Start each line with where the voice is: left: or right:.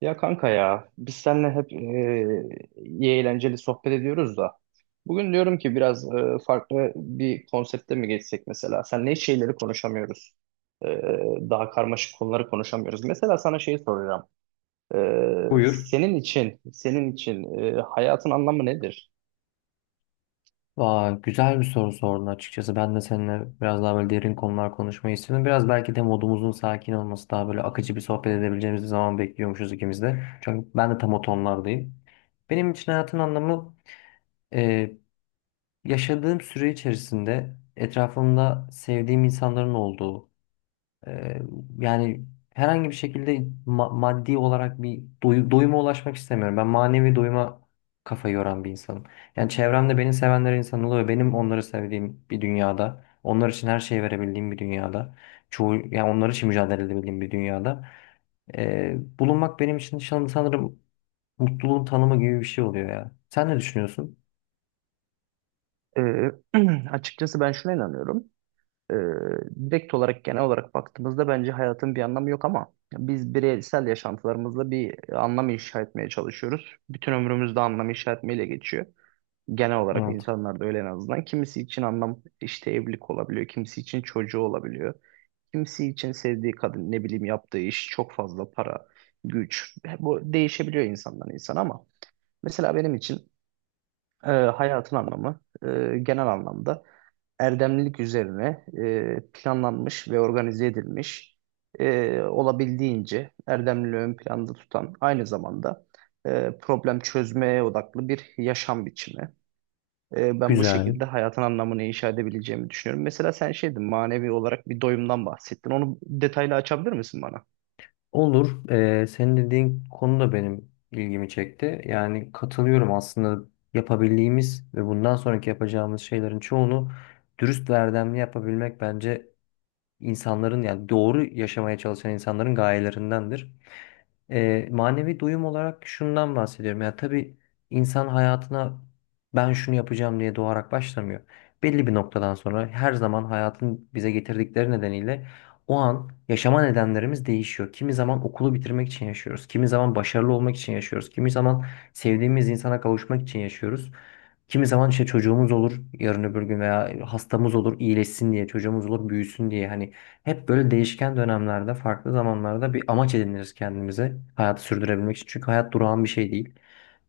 right: Ya kanka ya biz seninle hep iyi eğlenceli sohbet ediyoruz da bugün diyorum ki biraz farklı bir konsepte mi geçsek, mesela senle hiç şeyleri konuşamıyoruz. E, Daha karmaşık konuları konuşamıyoruz. Mesela sana şey soracağım. E,
left: Buyur.
right: Senin için, senin için hayatın anlamı nedir?
left: Aa, güzel bir soru sordun açıkçası. Ben de seninle biraz daha böyle derin konular konuşmayı istedim. Biraz belki de modumuzun sakin olması daha böyle akıcı bir sohbet edebileceğimiz bir zaman bekliyormuşuz ikimiz de. Çünkü ben de tam o tonlardayım. Benim için hayatın anlamı e, yaşadığım süre içerisinde etrafımda sevdiğim insanların olduğu, Ee, yani herhangi bir şekilde maddi olarak bir doyuma ulaşmak istemiyorum. Ben manevi doyuma kafa yoran bir insanım. Yani çevremde beni sevenler insan oluyor. Benim onları sevdiğim bir dünyada, onlar için her şeyi verebildiğim bir dünyada, çoğu yani onlar için mücadele edebildiğim bir dünyada bulunmak benim için sanırım mutluluğun tanımı gibi bir şey oluyor ya. Sen ne düşünüyorsun?
right: E, Açıkçası ben şuna inanıyorum. Ee, Direkt olarak, genel olarak baktığımızda bence hayatın bir anlamı yok, ama biz bireysel yaşantılarımızla bir anlam inşa etmeye çalışıyoruz. Bütün ömrümüzde anlam inşa etmeyle geçiyor. Genel olarak
left: Evet.
right: insanlar da öyle en azından. Kimisi için anlam işte evlilik olabiliyor, kimisi için çocuğu olabiliyor. Kimisi için sevdiği kadın, ne bileyim yaptığı iş, çok fazla para, güç. Bu değişebiliyor insandan insana, ama mesela benim için hayatın anlamı genel anlamda erdemlilik üzerine planlanmış ve organize edilmiş, olabildiğince erdemliliği ön planda tutan, aynı zamanda problem çözmeye odaklı bir yaşam biçimi. Ben bu
left: Güzel.
right: şekilde hayatın anlamını inşa edebileceğimi düşünüyorum. Mesela sen şeydin, manevi olarak bir doyumdan bahsettin. Onu detaylı açabilir misin bana?
left: Olur. Senin dediğin konu da benim ilgimi çekti. Yani katılıyorum aslında yapabildiğimiz ve bundan sonraki yapacağımız şeylerin çoğunu dürüst ve erdemli yapabilmek bence insanların yani doğru yaşamaya çalışan insanların gayelerindendir. Manevi doyum olarak şundan bahsediyorum. Ya tabii insan hayatına ben şunu yapacağım diye doğarak başlamıyor. Belli bir noktadan sonra her zaman hayatın bize getirdikleri nedeniyle o an yaşama nedenlerimiz değişiyor. Kimi zaman okulu bitirmek için yaşıyoruz. Kimi zaman başarılı olmak için yaşıyoruz. Kimi zaman sevdiğimiz insana kavuşmak için yaşıyoruz. Kimi zaman işte çocuğumuz olur yarın öbür gün veya hastamız olur iyileşsin diye çocuğumuz olur büyüsün diye hani hep böyle değişken dönemlerde farklı zamanlarda bir amaç ediniriz kendimize hayatı sürdürebilmek için. Çünkü hayat durağan bir şey değil.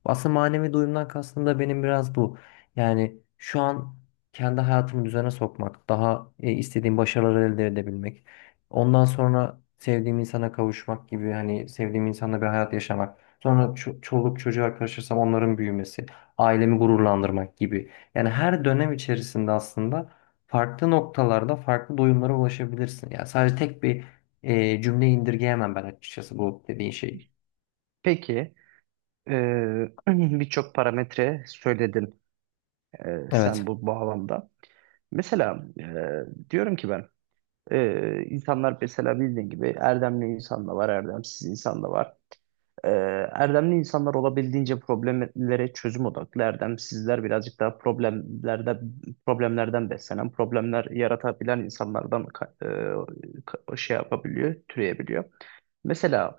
left: Aslında manevi doyumdan kastım da benim biraz bu. Yani şu an kendi hayatımı düzene sokmak, daha istediğim başarıları elde edebilmek, ondan sonra sevdiğim insana kavuşmak gibi hani sevdiğim insanla bir hayat yaşamak. Sonra çoluk çocuğa karışırsam onların büyümesi ailemi gururlandırmak gibi. Yani her dönem içerisinde aslında farklı noktalarda farklı doyumlara ulaşabilirsin. Yani sadece tek bir cümle indirgeyemem ben açıkçası bu dediğin şeyi.
right: Peki, e, birçok parametre söyledin
left: Evet.
right: sen bu bağlamda. Mesela, diyorum ki ben, insanlar mesela bildiğin gibi erdemli insan da var, erdemsiz insan da var. Ee, Erdemli insanlar olabildiğince problemlere çözüm odaklı. Erdemsizler birazcık daha problemlerde, problemlerden beslenen, problemler yaratabilen insanlardan şey yapabiliyor, türeyebiliyor. Mesela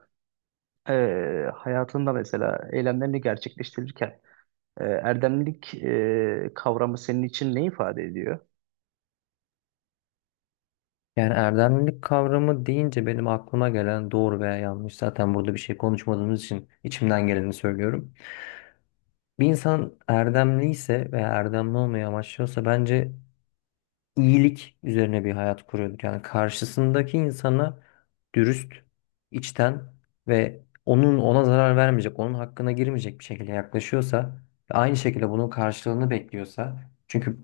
right: e, hayatında mesela eylemlerini gerçekleştirirken erdemlilik kavramı senin için ne ifade ediyor?
left: Yani erdemlilik kavramı deyince benim aklıma gelen doğru veya yanlış zaten burada bir şey konuşmadığımız için içimden geleni söylüyorum. Bir insan erdemli ise veya erdemli olmayı amaçlıyorsa bence iyilik üzerine bir hayat kuruyorduk. Yani karşısındaki insana dürüst, içten ve onun ona zarar vermeyecek, onun hakkına girmeyecek bir şekilde yaklaşıyorsa ve aynı şekilde bunun karşılığını bekliyorsa çünkü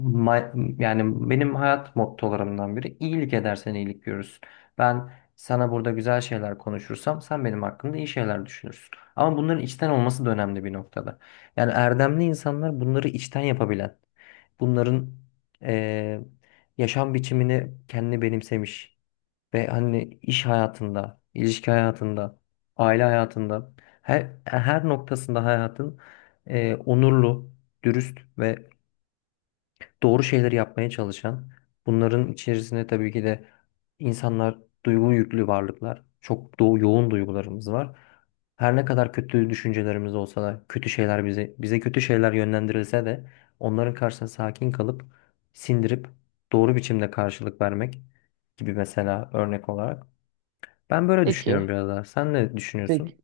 left: yani benim hayat mottolarımdan biri iyilik edersen iyilik görürsün. Ben sana burada güzel şeyler konuşursam sen benim hakkımda iyi şeyler düşünürsün. Ama bunların içten olması da önemli bir noktada. Yani erdemli insanlar bunları içten yapabilen, bunların e, yaşam biçimini kendine benimsemiş ve hani iş hayatında, ilişki hayatında, aile hayatında her noktasında hayatın onurlu, dürüst ve doğru şeyleri yapmaya çalışan, bunların içerisinde tabii ki de insanlar duygu yüklü varlıklar. Çok yoğun duygularımız var. Her ne kadar kötü düşüncelerimiz olsa da, kötü şeyler bize kötü şeyler yönlendirilse de onların karşısında sakin kalıp sindirip doğru biçimde karşılık vermek gibi mesela örnek olarak. Ben böyle düşünüyorum
right: Peki,
left: biraz daha. Sen ne düşünüyorsun?
right: peki,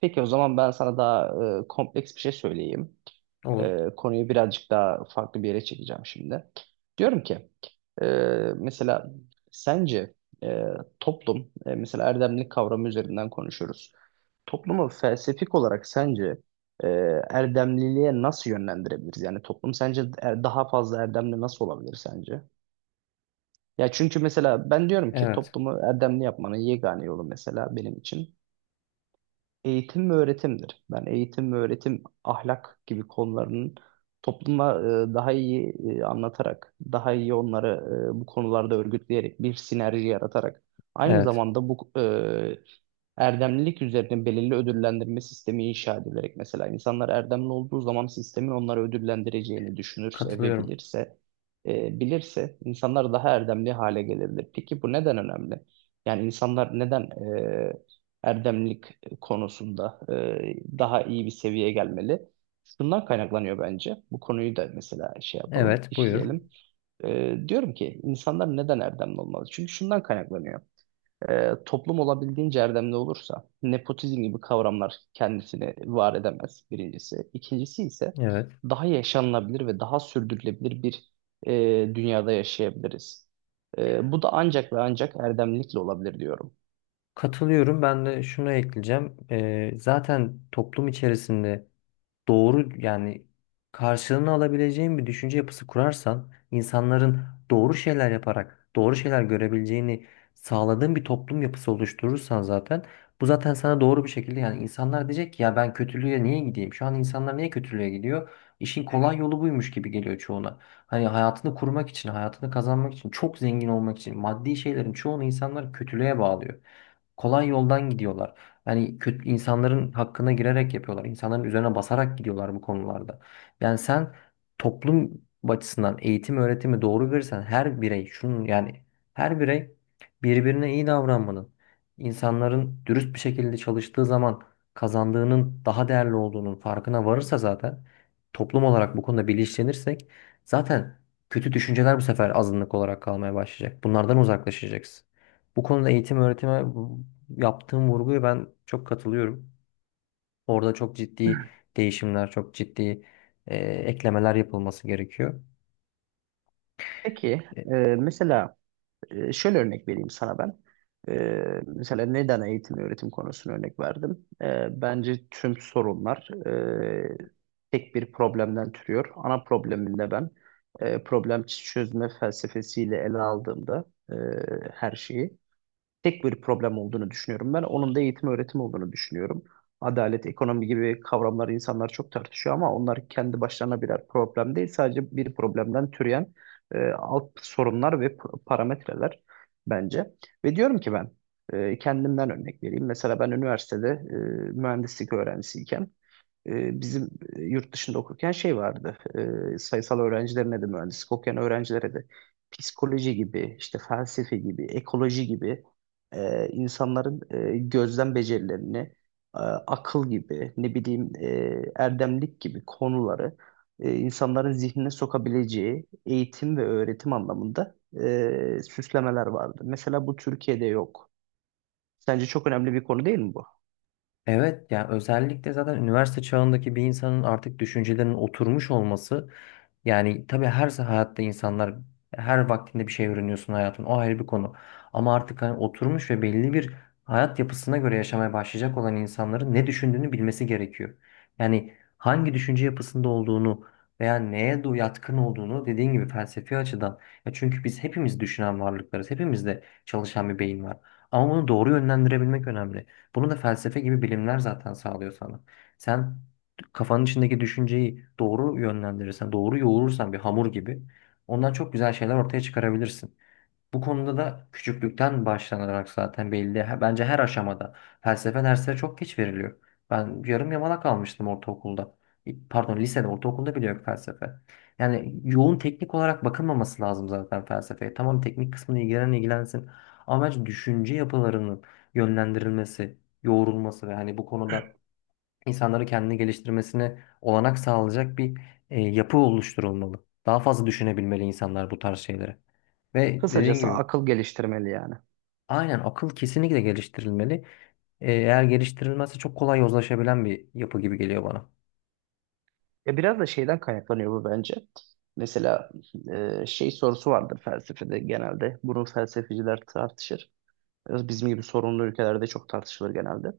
right: peki o zaman ben sana daha kompleks bir şey söyleyeyim.
left: Olur.
right: Konuyu birazcık daha farklı bir yere çekeceğim şimdi. Diyorum ki e, mesela sence e, toplum, mesela erdemlik kavramı üzerinden konuşuyoruz. Toplumu felsefik olarak sence e, erdemliliğe nasıl yönlendirebiliriz? Yani toplum sence daha fazla erdemli nasıl olabilir sence? Ya çünkü mesela ben diyorum ki
left: Evet.
right: toplumu erdemli yapmanın yegane yolu, mesela benim için eğitim ve öğretimdir. Ben eğitim ve öğretim, ahlak gibi konularının topluma daha iyi anlatarak, daha iyi onları bu konularda örgütleyerek, bir sinerji yaratarak, aynı
left: Evet.
right: zamanda bu, erdemlilik üzerine belirli ödüllendirme sistemi inşa edilerek, mesela insanlar erdemli olduğu zaman sistemin onları ödüllendireceğini düşünürse ve
left: Katılıyorum.
right: bilirse, bilirse, insanlar daha erdemli hale gelebilir. Peki bu neden önemli? Yani insanlar neden e, erdemlilik konusunda daha iyi bir seviyeye gelmeli? Şundan kaynaklanıyor bence. Bu konuyu da mesela şey yapalım,
left: Evet, buyur.
right: işleyelim. Diyorum ki insanlar neden erdemli olmalı? Çünkü şundan kaynaklanıyor. Toplum olabildiğince erdemli olursa, nepotizm gibi kavramlar kendisini var edemez birincisi. İkincisi ise
left: Evet.
right: daha yaşanılabilir ve daha sürdürülebilir bir, e, dünyada yaşayabiliriz. Bu da ancak ve ancak erdemlilikle olabilir diyorum.
left: Katılıyorum. Ben de şunu ekleyeceğim. Zaten toplum içerisinde doğru yani karşılığını alabileceğin bir düşünce yapısı kurarsan insanların doğru şeyler yaparak doğru şeyler görebileceğini sağladığın bir toplum yapısı oluşturursan zaten bu zaten sana doğru bir şekilde yani insanlar diyecek ki ya ben kötülüğe niye gideyim? Şu an insanlar niye kötülüğe gidiyor? İşin hı hı, kolay hı yolu buymuş gibi geliyor çoğuna. Hani hayatını kurmak için, hayatını kazanmak için, çok zengin olmak için maddi şeylerin çoğunu insanlar kötülüğe bağlıyor kolay yoldan gidiyorlar. Yani kötü insanların hakkına girerek yapıyorlar. İnsanların üzerine basarak gidiyorlar bu konularda. Yani sen toplum açısından eğitim öğretimi doğru verirsen her birey şunun yani her birey birbirine iyi davranmanın, insanların dürüst bir şekilde çalıştığı zaman kazandığının daha değerli olduğunun farkına varırsa zaten toplum olarak bu konuda bilinçlenirsek zaten kötü düşünceler bu sefer azınlık olarak kalmaya başlayacak. Bunlardan uzaklaşacaksın. Bu konuda eğitim öğretime yaptığım vurguya ben çok katılıyorum. Orada çok ciddi değişimler, çok ciddi eklemeler yapılması gerekiyor.
right: Peki, e,
left: E,
right: mesela, şöyle örnek vereyim sana ben. Mesela neden eğitim ve öğretim konusunu örnek verdim? Bence tüm sorunlar tek bir problemden türüyor. Ana probleminde ben problem çözme felsefesiyle ele aldığımda e, her şeyi tek bir problem olduğunu düşünüyorum ben. Onun da eğitim öğretim olduğunu düşünüyorum. Adalet, ekonomi gibi kavramları insanlar çok tartışıyor, ama onlar kendi başlarına birer problem değil. Sadece bir problemden türeyen alt sorunlar ve parametreler bence. Ve diyorum ki ben, kendimden örnek vereyim. Mesela ben üniversitede mühendislik öğrencisiyken bizim yurt dışında okurken şey vardı. Sayısal öğrencilerine de mühendislik okuyan öğrencilere de psikoloji gibi, işte felsefe gibi, ekoloji gibi, insanların gözlem becerilerini, akıl gibi, ne bileyim erdemlik gibi konuları insanların zihnine sokabileceği eğitim ve öğretim anlamında süslemeler vardı. Mesela bu Türkiye'de yok. Sence çok önemli bir konu değil mi bu?
left: Evet, yani özellikle zaten üniversite çağındaki bir insanın artık düşüncelerinin oturmuş olması yani tabii her hayatta insanlar her vaktinde bir şey öğreniyorsun hayatın o ayrı bir konu. Ama artık hani oturmuş ve belli bir hayat yapısına göre yaşamaya başlayacak olan insanların ne düşündüğünü bilmesi gerekiyor. Yani hangi düşünce yapısında olduğunu veya neye yatkın olduğunu dediğin gibi felsefi açıdan. Ya çünkü biz hepimiz düşünen varlıklarız. Hepimizde çalışan bir beyin var. Ama bunu doğru yönlendirebilmek önemli. Bunu da felsefe gibi bilimler zaten sağlıyor sana. Sen kafanın içindeki düşünceyi doğru yönlendirirsen, doğru yoğurursan bir hamur gibi ondan çok güzel şeyler ortaya çıkarabilirsin. Bu konuda da küçüklükten başlanarak zaten belli. Bence her aşamada felsefe dersleri çok geç veriliyor. Ben yarım yamalak kalmıştım ortaokulda. Pardon, lisede, ortaokulda bile yok felsefe. Yani yoğun teknik olarak bakılmaması lazım zaten felsefeye. Tamam, teknik kısmını ilgilenen ilgilensin. Ama bence düşünce yapılarının yönlendirilmesi, yoğrulması ve hani bu konuda insanları kendini geliştirmesine olanak sağlayacak bir yapı oluşturulmalı. Daha fazla düşünebilmeli insanlar bu tarz şeyleri. Ve dediğin
right: Kısacası
left: gibi
right: akıl geliştirmeli yani.
left: aynen akıl kesinlikle geliştirilmeli. Eğer geliştirilmezse çok kolay yozlaşabilen bir yapı gibi geliyor bana.
right: Ya biraz da şeyden kaynaklanıyor bu, bence. Mesela şey sorusu vardır felsefede genelde. Bunu felsefeciler tartışır. Biraz bizim gibi sorunlu ülkelerde çok tartışılır genelde.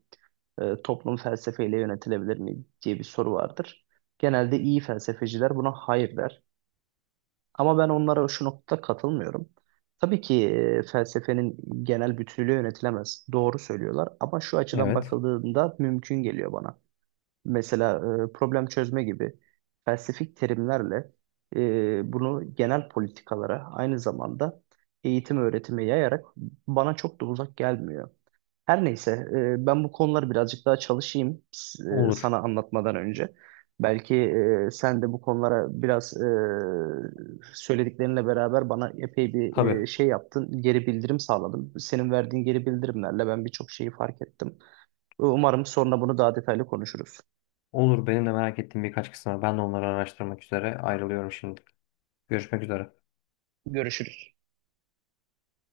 right: Toplum felsefeyle yönetilebilir mi diye bir soru vardır. Genelde iyi felsefeciler buna hayır der. Ama ben onlara şu noktada katılmıyorum. Tabii ki felsefenin genel bütünlüğü yönetilemez. Doğru söylüyorlar, ama şu açıdan
left: Evet.
right: bakıldığında mümkün geliyor bana. Mesela problem çözme gibi felsefik terimlerle bunu genel politikalara, aynı zamanda eğitim öğretime yayarak bana çok da uzak gelmiyor. Her neyse, ben bu konuları birazcık daha çalışayım
left: Olur.
right: sana anlatmadan önce. Belki sen de bu konulara biraz, söylediklerinle beraber bana epey bir
left: Tabii.
right: şey yaptın, geri bildirim sağladın. Senin verdiğin geri bildirimlerle ben birçok şeyi fark ettim. Umarım sonra bunu daha detaylı konuşuruz.
left: Olur. Benim de merak ettiğim birkaç kısım var. Ben de onları araştırmak üzere ayrılıyorum şimdi. Görüşmek üzere.
right: Görüşürüz.